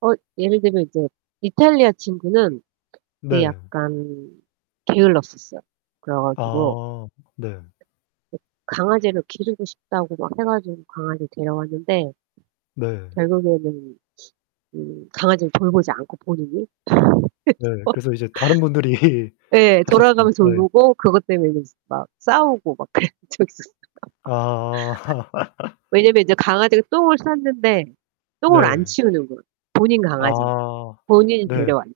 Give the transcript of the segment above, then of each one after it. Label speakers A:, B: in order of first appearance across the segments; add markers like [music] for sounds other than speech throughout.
A: 어 예를 들면 이제 이탈리아 친구는 되게
B: 네.
A: 약간 게을렀었어요. 그래 가지고
B: 아 네.
A: 강아지를 기르고 싶다고 막 해 가지고 강아지 데려왔는데
B: 네.
A: 결국에는 음 강아지를 돌보지 않고 본인이
B: 네
A: [laughs] 그래서
B: 그래서 이제 다른 분들이
A: 예
B: 하셨 음
A: 돌아가면서
B: 네.
A: 돌보고 그것 때문에 인제 막 싸우고 막 그랬던 적이 있었어요.
B: 아. [laughs]
A: [laughs] 왜냐하면 인제 강아지가 똥을 쌌는데 똥을 안
B: 네.
A: 치우는 거야, 본인 강아지인데
B: 아
A: 본인이
B: 네.
A: 데려왔는데.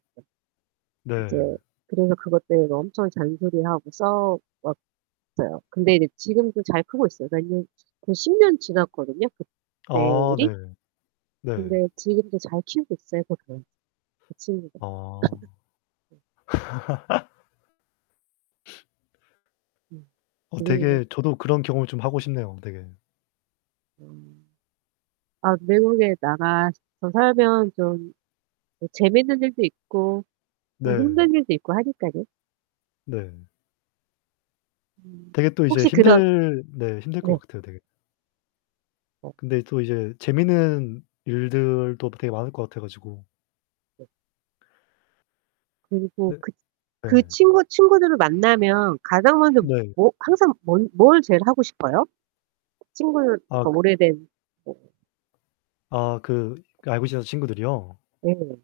A: 이제
B: 네.
A: 그래서 그것 때문에 엄청 잔소리하고 싸워 웠어요. 근데 이제 지금도 잘 크고 있어요. 몇 년 거의 10 년 지났거든요, 그때
B: 아
A: 일이.
B: 네. 네.
A: 근데 지금도 잘 키우고 있어요, 그 개. 그 친구가.
B: 아.
A: [laughs]
B: [laughs] [sniffs]
A: 네
B: 어
A: 네네네.
B: 되게 저도 그런 경험을 좀 하고 싶네요, 되게.
A: [unintelligible] 아, 외국에 나가서 살면 좀 그 재밌는 일도 있고 또
B: 네.
A: 힘든 일도 있고 하니깐요.
B: 네.
A: 음.
B: 되게 또 이제
A: 혹시 그런
B: 힘들 네 힘들
A: 네.
B: 것 같아요, 되게.
A: 어.
B: 근데 또 이제 재밌는 일들도 되게 많을 것 같아 가지고
A: 네. 그리고
B: 네.
A: 그 그
B: 예.
A: 친구 친구들을 만나면 가장 먼저
B: 네.
A: 뭐 항상 뭔 뭘 제일 하고 싶어요? 친구들
B: 아
A: 그
B: 그
A: 오래된
B: 아, 그 그 알고 지내던 친구들이요?
A: 네.